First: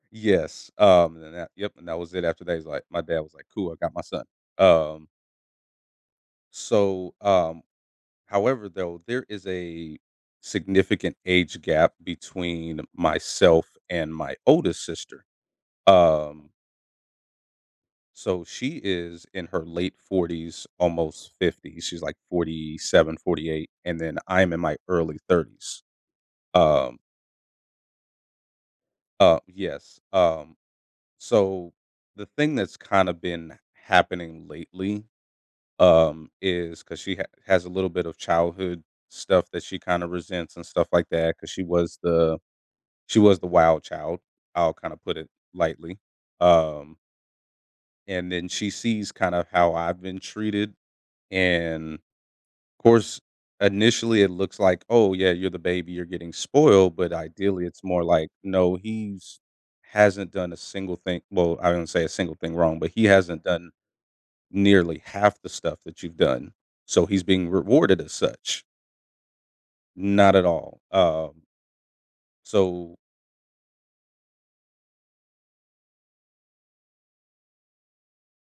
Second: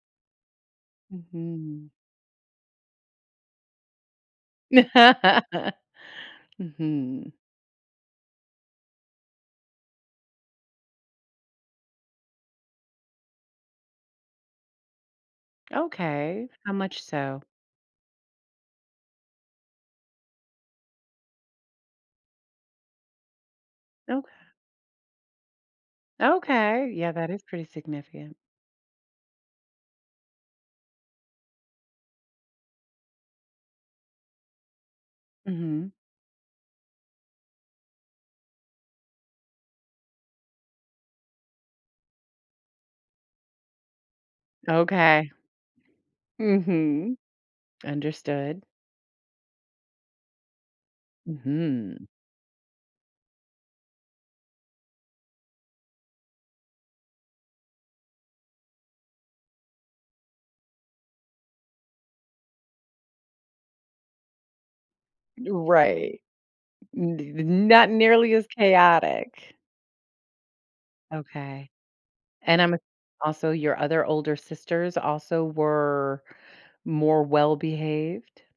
Yes, um, then that yep, and Mhm. that was it after that, he's like my dad was like, "Cool, I got my son," um so, Mhm. um however, though, there is a significant age gap between myself and my oldest sister, um Okay, how much so? so, she is in her late 40s almost 50s, she's like 47, 48 and then Oka I'm in my early 30s, Okay, um yeah, that is pretty significant. Uh, yes, um, so, the thing that's kinda been happening lately, Mhm. um, is 'cause she ha has a little bit of childhood stuff that she kinda resents and stuff like that 'cause she was the she was the wild child, I'll kinda put it Okay. lightly, um Mhm. and then, Understood. she sees kinda how I've been treated, and Mhm. 'course, initially it looks like, "Oh, yeah, you're the baby, you're getting spoiled," but ideally it's more like, "No, he's hasn't done a single thing" Well, I wouldn't say a single thing wrong, but "He hasn't done nearly half the Y stuff that you've right. done, so he's D being not rewarded as nearly as such." chaotic. Not at all, um Okay, and I'm a so also, your other older sisters also were more well-behaved?